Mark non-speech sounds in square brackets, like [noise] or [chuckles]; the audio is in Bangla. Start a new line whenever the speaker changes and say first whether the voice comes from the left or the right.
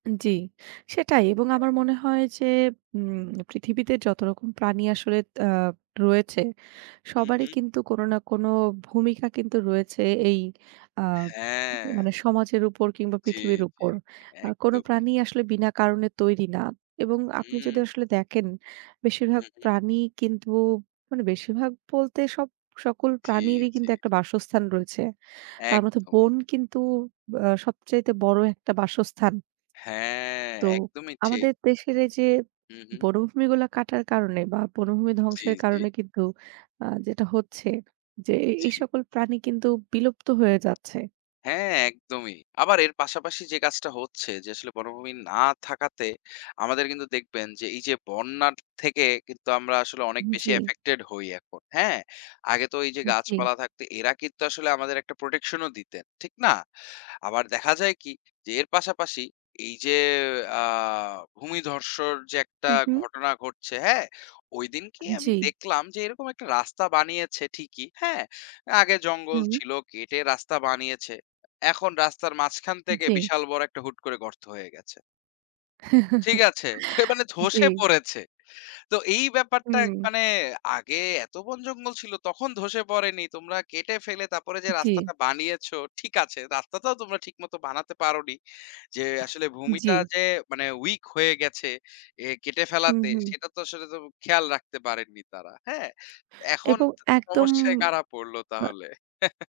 right: আ জি, সেটাই এবং
left: হ্যাঁ।
right: আমার মনে হয় যে উম পৃথিবীতে যতরকম প্রাণী আসলে দ আ রয়েছে,
left: হুম,
right: সবারই
left: হুম।
right: কিন্তু কোন না, কোন ভূমিকা কিন্তু রয়েছে, এই আ
left: হ্যাঁ।
right: মানে সমাজের উপর কিংবা
left: জি,
right: পৃথিবীর
left: জি,
right: উপর। আ কোনো
left: একদমই।
right: প্রাণী আসলে বিনা কারণে তৈরি না, এবং আপনি যদি
left: হুম।
right: আসলে দেখেন, বেশিরভাগ
left: হুম, হুম।
right: প্রাণী কিন্তু মানে বেশিরভাগ বলতে সব সকল
left: জি,
right: প্রাণীরই
left: জি।
right: কিন্তু একটা বাসস্থান রয়েছে। তার মধ্যে
left: একদমই।
right: বন কিন্তু ব আ সবচাইতে বড় একটা বাসস্থান।
left: হ্যাঁ,
right: তো
left: একদমই ঠিক।
right: আমাদের দেশের এই যে
left: হুম, হুম।
right: বনভূমিগুলো কাটার কারণে, বা বনভূমি
left: জি,
right: ধ্বংসের
left: জি।
right: কারণে, কিন্তু আ যেটা হচ্ছে যে, এ এই
left: জি।
right: সকল প্রাণী কিন্তু বিলুপ্ত হয়ে যাচ্ছে।
left: হ্যাঁ, একদমই আবার এর পাশাপাশি যে কাজটা হচ্ছে যে, আসলে বনভূমি না থাকাতে, আমাদের কিন্তু দেখবেন যে, এই যে বন্যার থেকে কিন্তু আমরা আসলে
right: আ
left: অনেক বেশি
right: জি।
left: এফেক্টেড হই এখন। হ্যাঁ? আগে তো এই যে
right: উ জি।
left: গাছপালা থাকতে এরা কিন্তু আসলে আমাদের একটা প্রোটেকশন ও দিতেন, ঠিক না? আবার দেখা যায় কি? যে, এর পাশাপাশি এই যে আ ভূমিধসের যে একটা
right: হুম, হুম।
left: ঘটনা ঘটছে, হ্যাঁ? ওইদিন কি আমি
right: জি।
left: দেখলাম যে, এরকম একটা রাস্তা বানিয়েছে ঠিকই, হ্যাঁ? আগে জঙ্গল
right: হুম।
left: ছিল কেটে রাস্তা বানিয়েছে। এখন রাস্তার মাঝখান থেকে
right: জি।
left: বিশাল বড় একটা হুট করে গর্ত হয়ে গেছে। ঠিক
right: [chuckles]
left: আছে, [scoffs] মানে ধ্বসে
right: জি।
left: পড়েছে। তো এই ব্যাপারটা
right: হুম।
left: মানে আগে এত বন জঙ্গল ছিল তখন ধ্বসে পড়েনি। তোমরা কেটে ফেলে তারপরে যে
right: জি।
left: রাস্তাটা বানিয়েছো, ঠিক আছে, রাস্তাটাও তোমরা ঠিক মতো বানাতে পারোনি। যে আসলে ভূমিটা
right: জি।
left: যে মানে, উইক হয়ে গেছে এ কেটে
right: হুম,
left: ফেলাতে।
right: হুম।
left: সেটা তো আসলে তো খেয়াল রাখতে পারেননি তারা, হ্যাঁ? এখন
right: এবং
left: দ
right: একদম
left: সমস্যায় কারা পড়লো
right: বা
left: তাহলে? [chuckles]